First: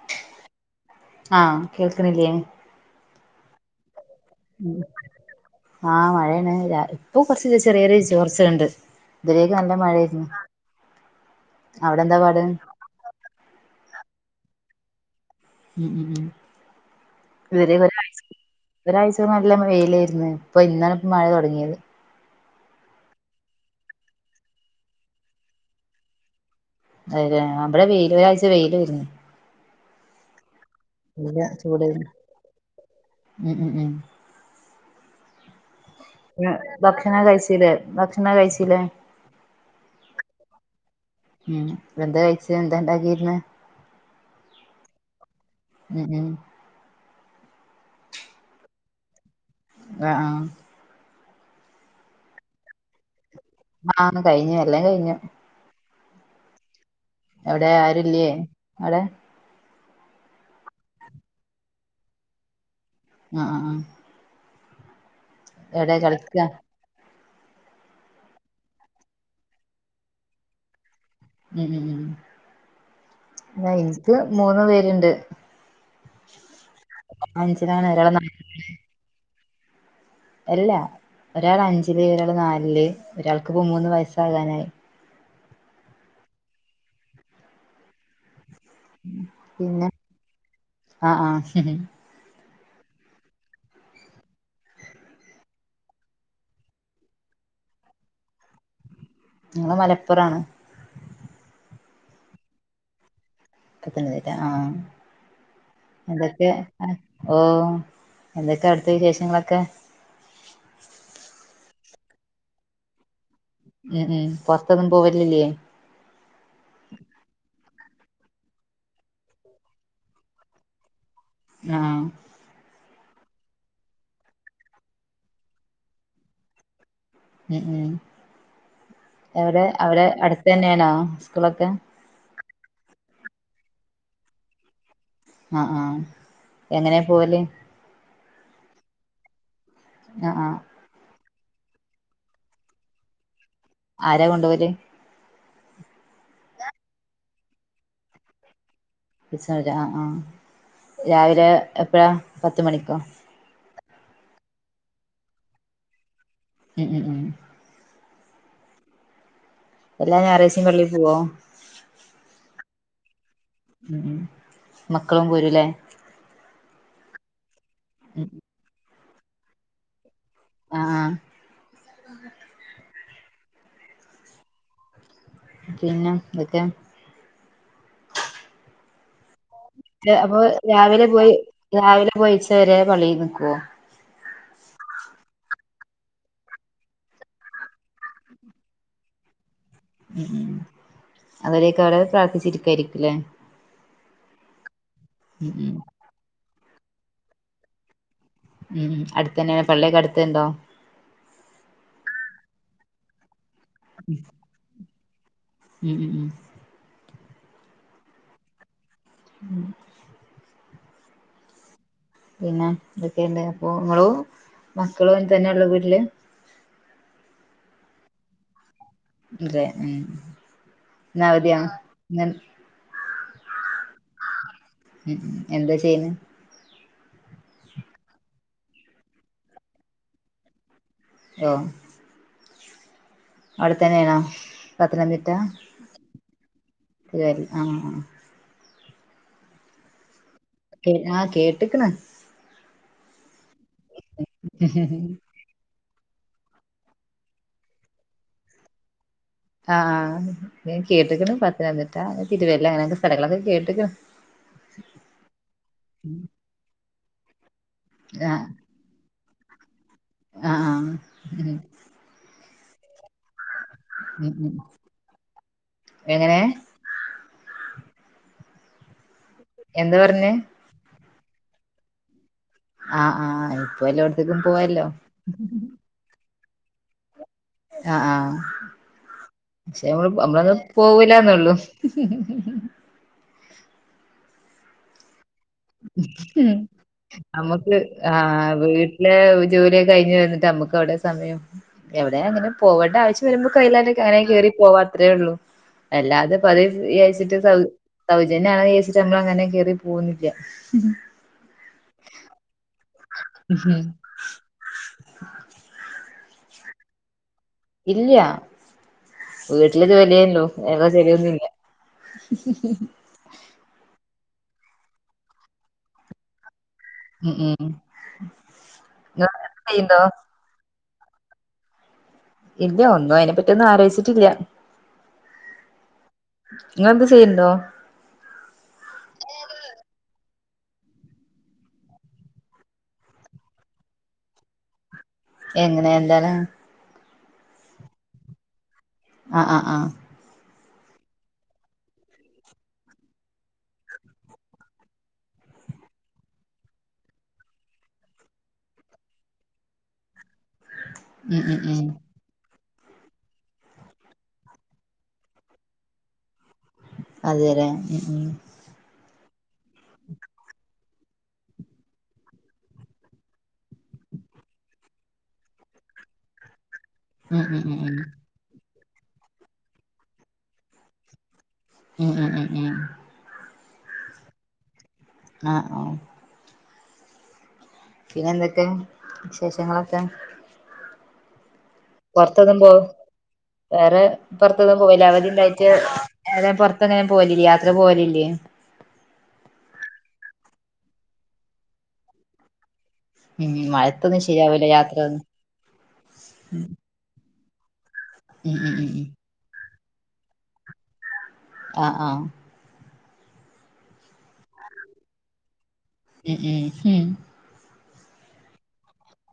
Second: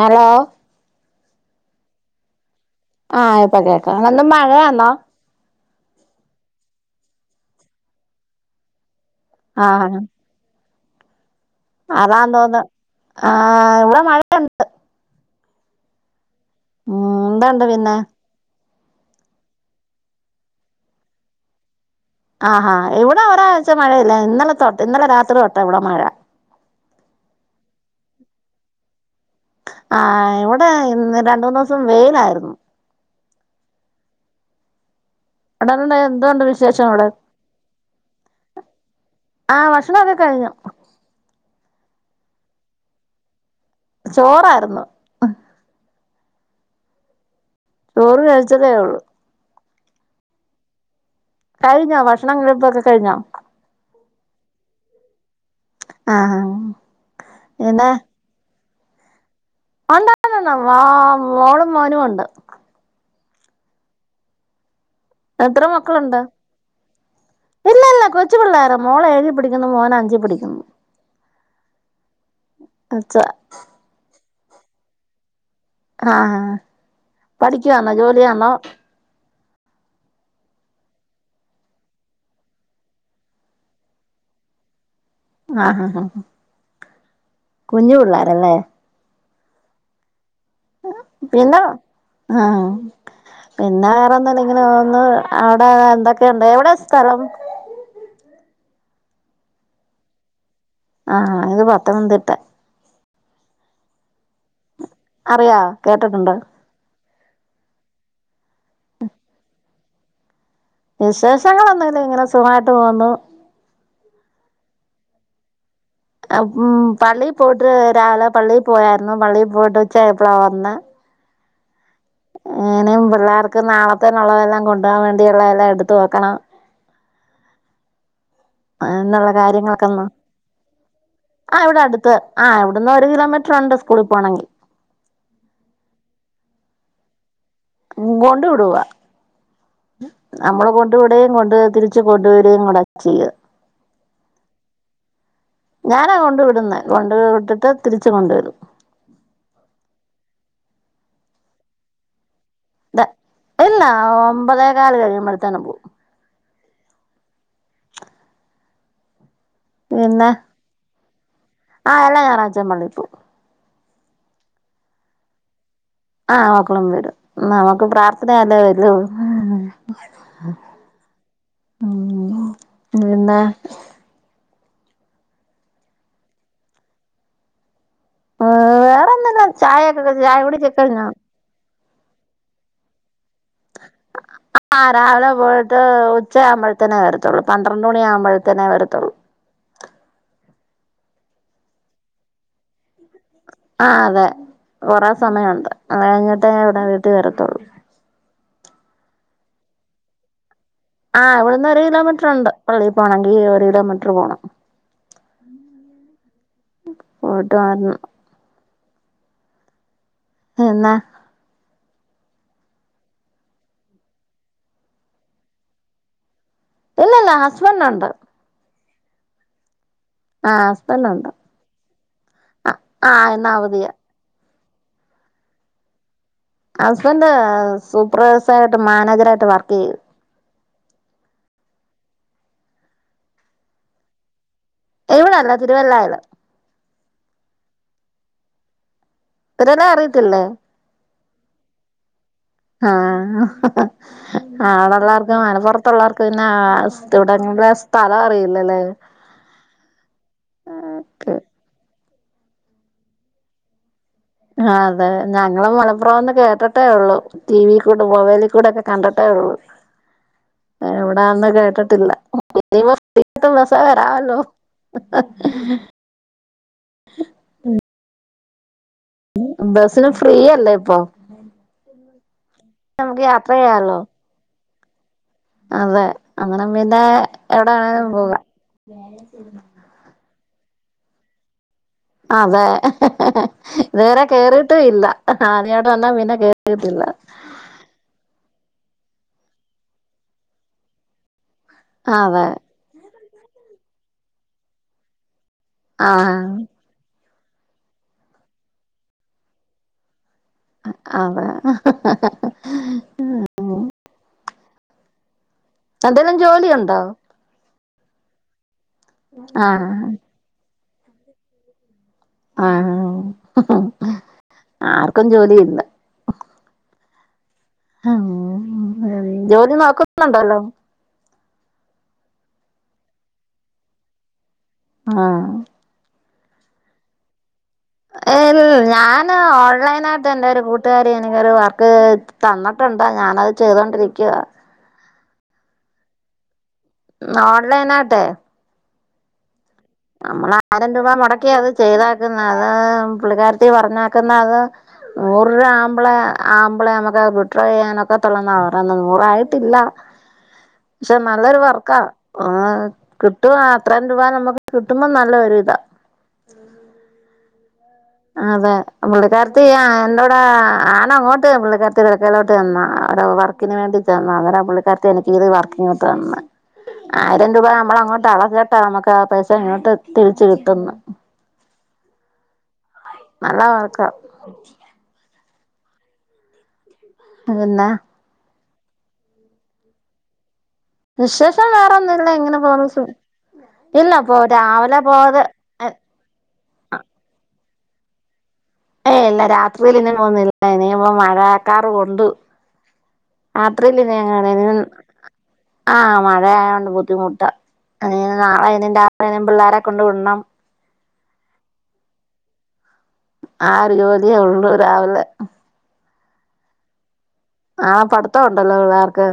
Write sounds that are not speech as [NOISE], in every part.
Hello ആഹ് കേൾക്കനില്ലേ ആഹ് ഇപ്പൊ കേക്കാം നല്ല മഴ ആഹ് മഴന്ന ഇപ്പൊ കൊറച്ച് ചെറിയരു കുറച്ചണ്ട് ഇവിടേം നല്ല മഴ ആയിരുന്നു അതാന്തോന്ന് ഉം ആഹ് ഇവിടെ മഴ [UNINTELLIGIBLE] ഉം എന്തുണ്ട് പിന്നെ ഒരാഴ്ച നല്ല വെയിലായിരുന്നു ഇപ്പൊ ഇന്നാണ് ഇപ്പ മഴ തുടങ്ങിയത് ആഹ് ആഹ് ഇവടെ ഒരാഴ്ച്ച മഴയില്ല ഇന്നലെ തൊട്ട് ഇന്നലെ രാത്രി തൊട്ട ഇവടെ മഴ അതെല്ലേ ഇവടെ വെയില ഒരാഴ്ച്ച വെയില് വര്ന്ന് ആഹ് ഇവിടെ രണ്ടുന്നോസം വെയിലായിരുന്നു. ഹ്മ്മ് ഹ്മ്മ് ഹ്മ്മ് [UNINTELLIGIBLE] എന്തുവാ ആഹ് ഭക്ഷണം കഴിച്ചില്ലേ ഭക്ഷണം കഴിച്ചില്ലേ ആഹ് ഭക്ഷണം ഒക്കെ കഴിഞ്ഞു. ഹ്മ്മ് എന്താ കഴിച്ചേ എന്താ ഇണ്ടാക്കിയിര്ന്നേ ചോറായിരുന്നു. ഹ്മ്മ് ഹ്മ്മ് ചോറ് കഴിച്ചതെ ഒള്ളൂ ആഹ് ആഹ് കഴിഞ്ഞോ ഭക്ഷണം കഴിപ്പൊക്കെ കഴിഞ്ഞോ ആഹ് കഴിഞ്ഞു എല്ലാം കഴിഞ്ഞു. ആഹ് ആഹ്. അവിടെ ആരുല്ലേ അവിടെ ഒണ്ട് ഒണ്ട് ഒണ്ട് വാ മോളും മോനും ഒണ്ട് ആഹ് ആഹ് ആഹ്. എത്ര എവിടെ മക്കളുണ്ട് കളിക്കാ ഇല്ല ഇല്ല കൊച്ചു പിള്ളേരാ മോളെഴിൽ പഠിക്കുന്നു മോൻ അഞ്ച് പഠിക്കുന്നു. ഹ്മ്മ് ഹ്മ്മ് അച്ച ഹ്മ്മ്, എനിക്ക് മൂന്ന് പേരുണ്ട് ആഹ് ആഹ് അഞ്ചിലാണ് പഠിക്കുവാന്നോ ഒരാൾ നാ ജോലിയാന്നോ അല്ല ഒരാള് അഞ്ചില് ഒരാള് നാലില് ഒരാൾക്ക് ഇപ്പോ മൂന്ന് വയസാവാനായി ആഹ് ആഹ് ആഹ് കുഞ്ഞു പിള്ളേരല്ലേ പിന്നെ ആഹ് പിന്നെ ആഹ് ആഹ് പിന്നെ വേറെ എന്തെല്ലാം ഇങ്ങനെ ഒന്ന് അവടെ എന്തൊക്കെയുണ്ട് എവ്ടെ സ്ഥലം ഞങ്ങള് മലപ്പുറാണ്. ആഹ് ആഹ് എന്റെത് പത്തനംതിട്ട. പത്തനംതിട്ട, ആഹ് അറിയാവോ കേട്ടിട്ടുണ്ടോ എന്തൊക്കെ ഓഹ് എന്തൊക്കെ അടുത്ത വിശേഷങ്ങളൊക്കെ വിശേഷങ്ങളൊന്നില്ല ഇങ്ങനെ സുഖായിട്ട് പോകുന്നു. ഹ്മ്മ് പൊറത്തൊന്നും പോവലില്ലേ ഹ്മ്മ് പള്ളി പോട്ട് രാവിലെ പള്ളി പോയായിരുന്നു പള്ളി പോട്ട് ഉച്ചായപ്പളാ വന്നെ ആഹ് എങ്ങനിം പിള്ളേർക്ക് നാളെത്തേനുള്ളതെല്ലാം കൊണ്ടാവാൻ വേണ്ടിയുള്ളതെല്ലാം എടുത്ത് വെക്കണം ഹ്മ്മ്, എന്നുള്ള എവടെ കാര്യങ്ങളൊക്കെ ഒന്ന് അവടെ അടുത്തെന്നെണോ സ്കൂളൊക്കെ ആഹ് ഇവട്ന്ന് ഒര് കിലോമീറ്ററ്ണ്ട് സ്കൂളിൽ പോണെങ്കി ആഹ് ആഹ് എങ്ങനെ പോവല് കൊണ്ട് വിടുവാ, ആഹ് ആഹ് നമ്മള് കൊ ഇവടെയും കൊണ്ട് തിരിച്ച് കൊണ്ട് വരുകയും കൂടെയാ ചെയ്യാ ആരാ കൊണ്ടോവല് ഞാനാ കൊണ്ട് വിടുന്നെ കൊണ്ട് വിട്ടിട്ട് തിരിച്ചു കൊണ്ടരും. ആഹ് ആഹ് രാവിലെ എപ്പഴാ പത്ത് മണിക്കോ ഇത ഇല്ല ഒമ്പതേ കാല് കഴിയുമ്പഴത്തന പോവും ഉം ഉം ഉം എല്ലാം ഞായാറാഴ്ച്ചിംപള്ളി പോവോ ആഹ് എല്ലാ ഞായറാഴ്ച്ചിം പള്ളിയിൽ പോകും ഉം മക്കളും പോരുല്ലേ ആഹ് മക്കളും വരും നമുക്ക് പ്രാർത്ഥന അല്ലേ വരൂ [UNINTELLIGIBLE] ആഹ് ആഹ് പിന്നെ പിന്നെ ന്തൊക്കെ വേറെ എന്തെല്ല ചായൊക്കെ ചായ അപ്പൊ കുടി കഴിഞ്ഞോ രാവിലെ പോയി രാവിലെ പോയിച്ചവരെ പളളിയിൽ നിക്കോ [INAUDIBLE] ആ രാവിലെ പോയിട്ട് ഉച്ച ആമ്പോഴത്തനേ വരത്തുള്ളൂ പന്ത്രണ്ട് മണി ആകുമ്പോഴത്തനേ വരത്തുള്ളൂ ഉം അത് വരെക്കെരംഅവിടെ പ്രാർത്ഥിച്ചിരിക്കായിരിക്കല്ലേ ആ അതെ കുറെ ഉം സമയുണ്ട് ഉം അത് കഴിഞ്ഞിട്ടേ ഇവിടെ വീട്ടിൽ വരത്തുള്ളൂ ഉം അടുത്തന്നെ പള്ളിയൊക്കെ അടുത്തുണ്ടോ ആഹ് ഇവിടുന്ന് ഒരു കിലോമീറ്റർണ്ട് പള്ളിൽ പോണങ്കിൽ ഒരു കിലോമീറ്റർ പോണം ഉം ഉം ഉം [UNINTELLIGIBLE] [INAUDIBLE] എന്നാ പിന്നെ എന്തെക്കെയുണ്ട് അപ്പോങ്ങളും മക്കളും അയി തന്നെ ഉള്ള് വീട്ടില് ഇല്ല ഇല്ല ഹസ്ബൻ്റെുണ്ട് അതെ ഉം ആ ഇന്നവധിയാ ആഹ് ഇന്നവധിയാ ഉം എന്താ ചെയ്യുന്ന ഹസ്‌ബൻ്റ്സൂപ്പർവൈസറായിട്ട് മാനേജർ ആയിട്ട് വർക്ക് ചെയ്യാ [UNINTELLIGIBLE] അവിടെത്തന്നെണോ പത്തനംതിട്ട ഒരു കൊല്ലായാല്ലോ [UNINTELLIGIBLE] അ ആഹ് തിരു വെല്ല അറിയത്തില്ലേ ആഹ് കേട്ട്ക്ക്ണ് ആഹ് ആണല്ലാർക് മലപ്പുറത്തുള്ളവർക്ക് പിന്നെ സ്ഥി വിടെങ്ങളിലെ സ്ഥലം അറിയില്ലല്ലേ ആഹ് ഞാൻ കേട്ടേക്കണ് ആഹ് പത്തനംതിട്ട തിരുവല്ല അങ്ങനെക്കെ സ്ഥലകളൊക്കെ കെട്ടേക്കണ് ആഹ് അതെ ഞങ്ങളും മലപ്പുറം എന്ന് കേട്ടട്ടേ ഉള്ളു ടിവിൽ കൂടെ ആഹ് മൊബൈലിൽ കൂടെക്കെ കണ്ടിട്ടേ ഉള്ളൂ ആഹ് എവിടാന്ന് ഉം കേട്ടിട്ടില്ല [UNINTELLIGIBLE] ബസെ ഉം വരാലോ ഉം എങ്ങനെ എന്താ ബസ്സില് പറഞ്ഞേ ഫ്രീയല്ലേ ഇപ്പൊ ആഹ് നമുക്ക് യാത്ര ആഹ് ഇപ്പോ ചെയ്യാലോ എല്ലോടാത്തേക്കും പോവല്ലോ അതെ അങ്ങനം പിന്നെ ആഹ് എവിടെവേണേലും ആഹ് പോകാം പക്ഷെ നമ്മള് നമ്മളൊന്നും പോവൂലാന്നുള്ളു അതെ ഇതുവരെ കേയറിട്ടും ഇല്ല ആദ്യായിട്ട് വന്നാ പിന്നെ ഉം കേറിയിട്ടില്ല നമ്മുക്ക് ആഹ് വീട്ടിലെ ജോലിയൊക്കെ കഴിഞ്ഞ് വന്നിട്ട് നമ്മുക്ക് എവിടെയാ സമയം എവിടെ അതെ അങ്ങനെ പോകേണ്ട ആവശ്യം വരുമ്പോ [UNINTELLIGIBLE] കാറെ കയറി പോവാ അത്രേ ഉള്ളൂ അല്ലാതെ ആഹ് പതിവ വിചാരിച്ചിട്ട് സൗ സൗജന്യമായിന്ന് വിചാരിച്ചിട്ട് നമ്മൾ അങ്ങനെ കേറി പോന്നി ല്ല മ്ഹ് അവ [UNINTELLIGIBLE] എന്തേലും ജോലി ഒണ്ടോ ഇല്ല്യ വീട്ടില്ല് ആഹ് ജോലിയെ ഒള്ളൂ വേറെ ജോലിയൊന്നുല്ല ആഹ് ആർക്കും ജോലി ഇല്ല ഉം ഉം ഉം ഇങ്ങളെന്തെങ്കിലും ജോലി ചെയ്യ്ണ്ടോ നോക്കുന്നുണ്ടോ വല്ലോം ഇല്ല ഒന്നും അയിനെ പറ്റിയൊന്നും ആലോചിച്ചിട്ടില്ല ആഹ് ഇങ്ങളെന്ത് ചെയ്യണ്ടോ ഏൽ ഞാന് ആഹ് ഓൺലൈൻ ആയിട്ട് എന്റെ ഒരു കൂട്ടുകാരി എനിക്കൊരു വർക്ക് തന്നിട്ടുണ്ട് ഞാനത് ചെയ്തോണ്ടിരിക്കുവാ എങ്ങനെ എന്താണ് ഓൺലൈൻ ആയിട്ടേ ആഹ് ആഹ് ആഹ് നമ്മള് ആയിരം രൂപ മുടക്കിയാ അത് ചെയ്‌തേക്കുന്നെ പുള്ളിക്കാരത്തി പറഞ്ഞേക്കുന്നെ അത് നൂറ് രൂപ ആമ്പാളെ അമ്പാളെ നമുക്ക് അത് വിഡ്രോ ചെയ്യാനോക്കത്തോള്ളാന്നാ പറയുന്നത് നൂറ് ആയിട്ടില്ല [INAUDIBLE] പക്ഷെ ഉം നല്ലൊരു ഉം ഉം വർക്കാ ആഹ് കിട്ടും അത്രയും രൂപ നമുക്ക് കിട്ടുമ്പോ നല്ല ഒരു ഇതാ അതെലെ ഉം അതെ പുള്ളിക്കാർത്തി ആഹ് എന്നോട് ഞാന് അങ്ങോട്ട് പുള്ളിക്കാർത്തിടെ അടുക്കലോട്ട് ചെന്നയാ അവിടെ വർ ഇതിന് വേണ്ടി ചെന്നെയാ അന്നേരം പുള്ളിക്കാരിത്തി എനിക്ക് ഇത് വർക്കിങ്ങ് തന്ന് ആയിരം ഉം ഉം രൂപ ഉം ഉം നമ്മള് അങ്ങോട്ട് അടച്ചിട്ടാ നമ്മുക്ക് ആഹ് പൈസ ഇങ്ങോട്ട് തിരിച്ച് കിട്ടുന്നേ ഉം ഉം ഉം ഉം നല്ല വർക്കാ ആഹ് ആഹ് അതെന്നാ പിന്നെ എന്തൊക്കെ വിശേഷങ്ങളൊക്കെ വിശേഷം വേറോന്നുല്ല ഇങ്ങനെ പൊറത്തൊന്നും പോ പോന്ന് സുഖ ഇല്ല രാവിലെ പോകാതെ പുറത്ത് അങ്ങനെ പോവല് ഇല്ലേ യാത്ര പോവലില്ലേ ഏയ് ഇല്ല രാത്രിയിൽ ഇന്ന് പോന്നില്ല ഇനിയിപ്പോ മഴക്കാറ് കൊണ്ടു ഉം [UNINTELLIGIBLE] മഴത്തൊന്നും ശരിയാവൂല ഞാൻ യാത്രയൊന്നും ആഹ് മഴ ആയതോണ്ട് ബുദ്ധിമുട്ട അങ്ങനെ ഇനി ഉം നാളെ ഉം ഉം ഇനിം ഉം രാത്രീ പിള്ളേരെ കൊണ്ട് വിടണം ആഹ് ആഹ് ആ ഒരു ജോലിയേ ഉള്ളു രാവിലെ ഉം ഉം ഉം ആഹ് പഠിത്തം ഉണ്ടല്ലോ പുള്ളാർക്ക്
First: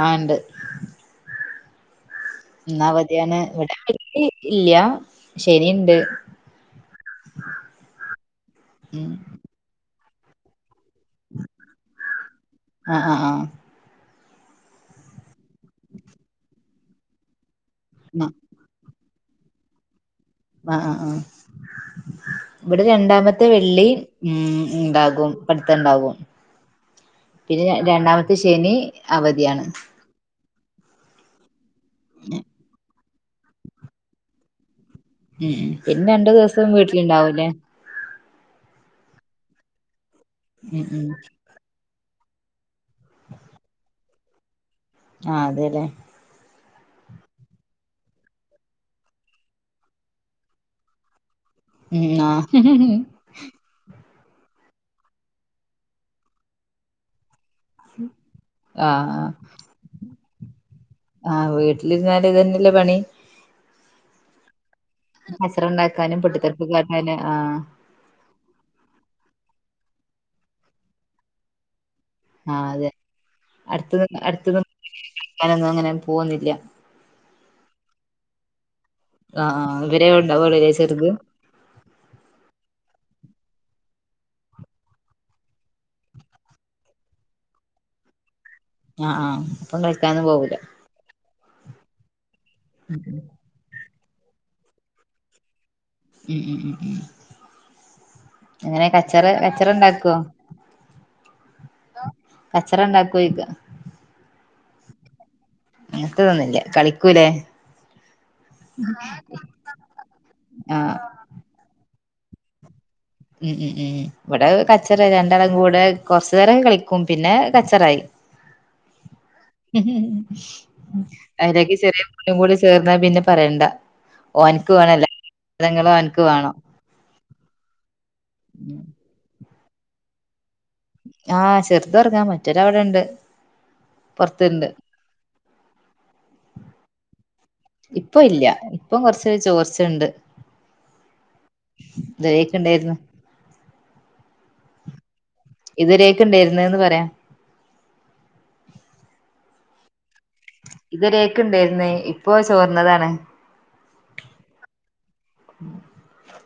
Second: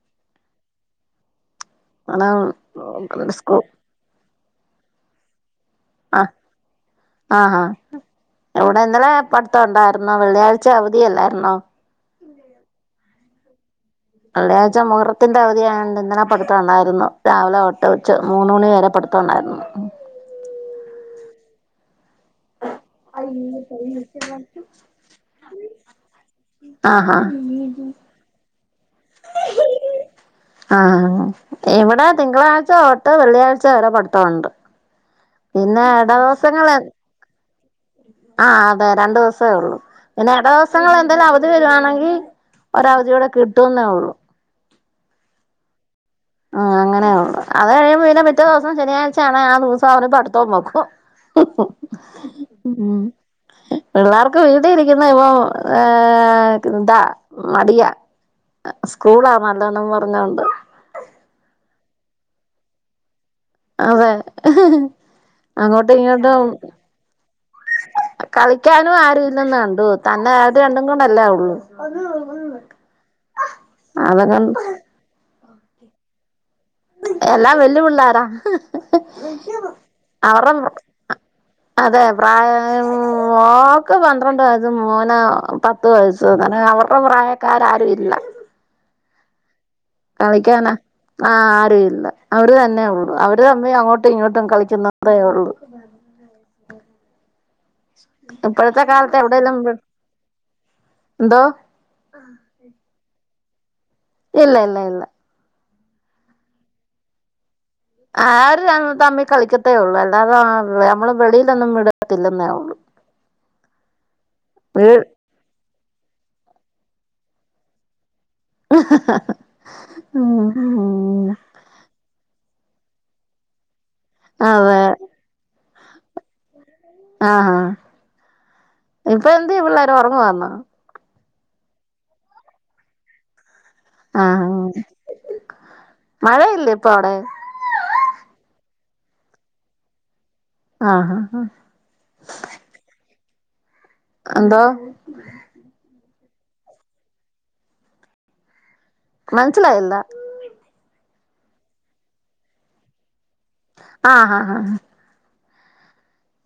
ആഹ് ഇണ്ട് [UNINTELLIGIBLE] ഇന്ന് അവധിയാണ് സ്കൂ ഇവിടെ ഇല്ല്യ ശരിയ്ണ്ട് ആഹ് ആഹ് ആഹ് ഇവിടെ ഇന്നലെ ഉം പ ത്തം ഒണ്ടാരുന്നോ വെള്ളിയാഴ്ച അവധിയല്ലാരുന്നോ ആഹ് ആഹ് ആഹ് വെള്ളിയാഴ്ച മുഹറത്തിന്റെ അവധിയായോണ്ട് ഇന്നലെ പഠിത്തവൊണ്ടായിരുന്നു രാവിലെ ഓട്ട് ഉച്ച മൂന്ന് ആഹ് മണി വരെ പഠിത്തവൊണ്ടാരുന്നു ആഹ് ആഹ് ആഹ് ഇവിടെ രണ്ടാമത്തെ വെള്ളി ഉം ഉണ്ടാകും പഠിത്തുണ്ടാകും ആഹാ പിന്നെ രണ്ടാമത്തെ ശനി അവധിയാണ് ആഹ് ഇവിടെ തിങ്കളാഴ്ച ഓട്ട് വെള്ളിയാഴ്ച വരെ പഠിത്തമുണ്ട് ഉം പിന്നെ രണ്ടു ദിവസം വീട്ടിലിണ്ടാവൂല്ലേ ആഹ് അതെ രണ്ടു ദിവസേ ഉള്ളു പിന്നെ എട ഉം ദിവസങ്ങൾ ഉം എന്തെലും അവ ധി വരുവാണെങ്കിൽ ഒരവധി കൂടെ കിട്ടുവെന്നേ ഉള്ളൂ ആഹ് അതെല്ലേ ആഹ് അങ്ങനേ ഉള്ളു അത് കഴിയുമ്പോ പിന്നെ പിറ്റേ ദിവസം ശനിയാഴ്ച ആണെ ആ ദിവസം അവര് പഠിത്തോം വെക്കും ഒപ്പ ഉം ആഹ് പിള്ളാർക്ക് വീട്ടി ഇരിക്കുന്ന ഇപ്പൊ ഏ എന്താ മടിയാ ആഹ് സ്കൂളാ നല്ലതെന്നും പറഞ്ഞോണ്ട് ആഹ് വീട്ടിലിരുന്നാല് ഇത് തന്നെല്ലേ പണി അതേ കച്ചറേണ്ടാക്കാനും പൊട്ടിത്തെറുപ്പ് കാട്ടാനും ആഹ് കളിക്കാനും ആരും ഇല്ലെന്നു കണ്ടൂ തന്നെ അത് രണ്ടും കൂടല്ലേ ഉള്ളു ആഹ് അതെ അടുത്ത അടുത്തൊന്നും അതുകൊണ്ട് കളിക്കാനൊന്നും അങ്ങനെ പോവൊന്നില്ല എല്ലാം വല്യ പിള്ളാരാ ആഹ് ആഹ് ഇവരെ ഉണ്ടാവുവടേ ചെറുത് അതെ പ്രായവായ മോക്ക് പന്ത്രണ്ട് വയസ് മോന് പത് ത്ത് വയസും അങ്ങനെ അവരുടെ പ്രായക്കാരാരും ഇല്ല ആഹ് ആഹ് ഒപ്പം കളിക്കാനൊന്നും പോവൂല കളിക്കാനാ ആരും ഇല്ല അവര് തന്നേ ഉള്ളു അവര് തമ്മീ അങ്ങോട്ടും ഇങ്ങോട്ടും കളിക്കുന്നതേ ഉള്ളൂ ഉം ഉം ഉം ഉം ഇപ്പോഴത്തെ എങ്ങനെ കാലത്ത് കച്ചറേ കച്ചറേണ്ടാക്കുവോ ന്തോ കച്ചറ ഉണ്ടാക്കോയിക്ക ഇല്ല ഇല്ല ഇല്ല അങ്നത്തതൊന്നൂല്ല കളിക്കൂലേ ആഹ് അവര് തമ്മി തമ്മി കളിക്കത്തേ ഉള്ളു അല്ലാതെ ആഹ് നമ്മള് വെളിയിലൊന്നും വിടത്തില്ലെന്നേ ഉള്ളു ഉം ഉം ഉം ഇവിടെ വീ കച്ചറേ രണ് ണ്ടാളുംകൂടെ കുറച്ചു നേരം കളിക്കും പിന്നെ കച്ചറായി ഉം ഉം അനക്ക് ചെറിയ ഓനും കൂടി ചേർന്നാ പിന്നെ പറയണ്ട ഓന്ക്ക് അതെ വേണല്ലാം സാദനങ്ങളും അവന്ക്ക് വേണം ആഹ് ആഹ് ഉം ഇപ്പൊ എന്ത്യേ പിള്ളേര് ഒറങ്ങുവാന്നോ ആഹ് ചെറുതൊറങ്ങാ മറ്റോരവ്ടെണ്ട് ആഹ് ആഹ് മഴയില്ലേ ഇപ്പൊ അവിടെ ഇപ്പ ഇല്ല ഇപ്പം കുറച്ച് ചോർച്ചയുണ്ട് ആഹ് ആഹ് ഉണ്ടായിരുന്നു എന്താ ഇതുവരെയൊക്കെ ഉണ്ടായിരുന്ന് പറയാം മനസിലായില്ല ഇതവരൊക്കെ ഉണ്ടായിരുന്നേ ഇപ്പോ ചോർന്നതാണ് ആഹ് ആഹ് ആഹ്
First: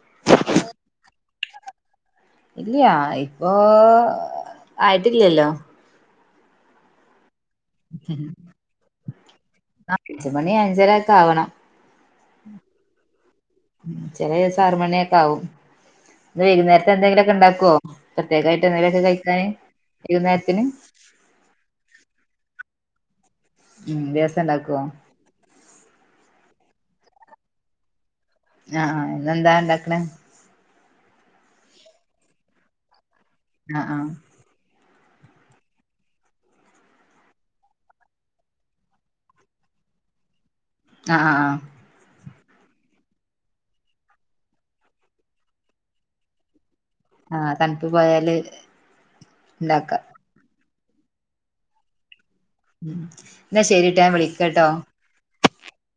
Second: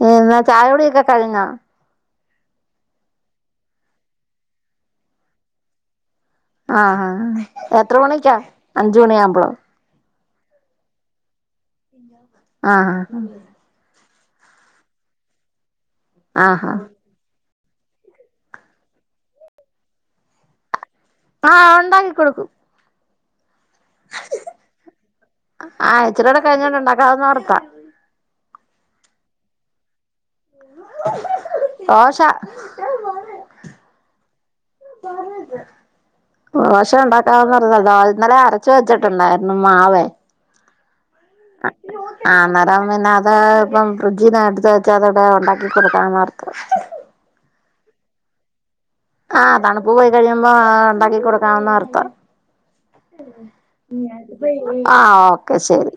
ഏന്നാ ചായകുടിയൊക്കെ കഴിഞ്ഞോ ഇല്ല്യാ ഇപ്പൊ ആയിട്ടില്ലല്ലോ ആഹ് ആഹ് എത്ര മണിക്കാ അഞ്ച് മണിയാമ്പോളോ അഞ്ച മണി അഞ്ചര ഒക്കെ ആവണം ആഹ് ചെല ദിവസം ആറ് മണിയൊക്കെ ആകും ആഹ് ആഹ് വൈകുന്നേരത്തെ എന്തെങ്കിലുക്കെ ഉണ്ടാക്കുവോ പ്രേത്യേകായിട്ട് എന്തേലൊക്കെ കഴിക്കാന് വൈകുന്നേരത്തിന് ആഹ് ഉണ്ടാക്കി കൊടുക്കും ഉം ദേവസം ഉണ്ടാക്കോ ആഹ് ഇച്ചിരോടെ കഴിഞ്ഞിട്ട് ഇണ്ടാക്കാവന്ന് ഓർത്ത ആഹ് ഇന്നെന്താ ഉണ്ടാക്കണേ ദോശ [UNINTELLIGIBLE] ആഹ് ആഹ് പറ [UNINTELLIGIBLE] ദോശ ഉണ്ടാക്കാവന്നോർത്ത ഇന്നലെ അരച്ച് വെച്ചിട്ടുണ്ടായിരുന്നു മാവ് ആഹ് ആഹ് ആഹ് ഉ [UNINTELLIGIBLE] ആന്നേരം പിന്നെ അത് ഇപ്പം ഫ്രിഡ്ജിന് എടുത്ത് വെച്ചാ അതവിടെ ഉണ്ടാക്കി കൊടുക്കാന്നോർത്ത് ആഹ് തണുപ്പ് പോയാല് ആഹ് തണുപ്പ് ഉണ്ടാക്കാം പോയി കഴിയുമ്പോ ഉണ്ടാക്കി കൊടുക്കാന്നോർത്ത എന്നാ ശരിട്ടാ ഞാൻ വിളിക്കാട്ടോ ആഹ് ഓക്കെ ശരി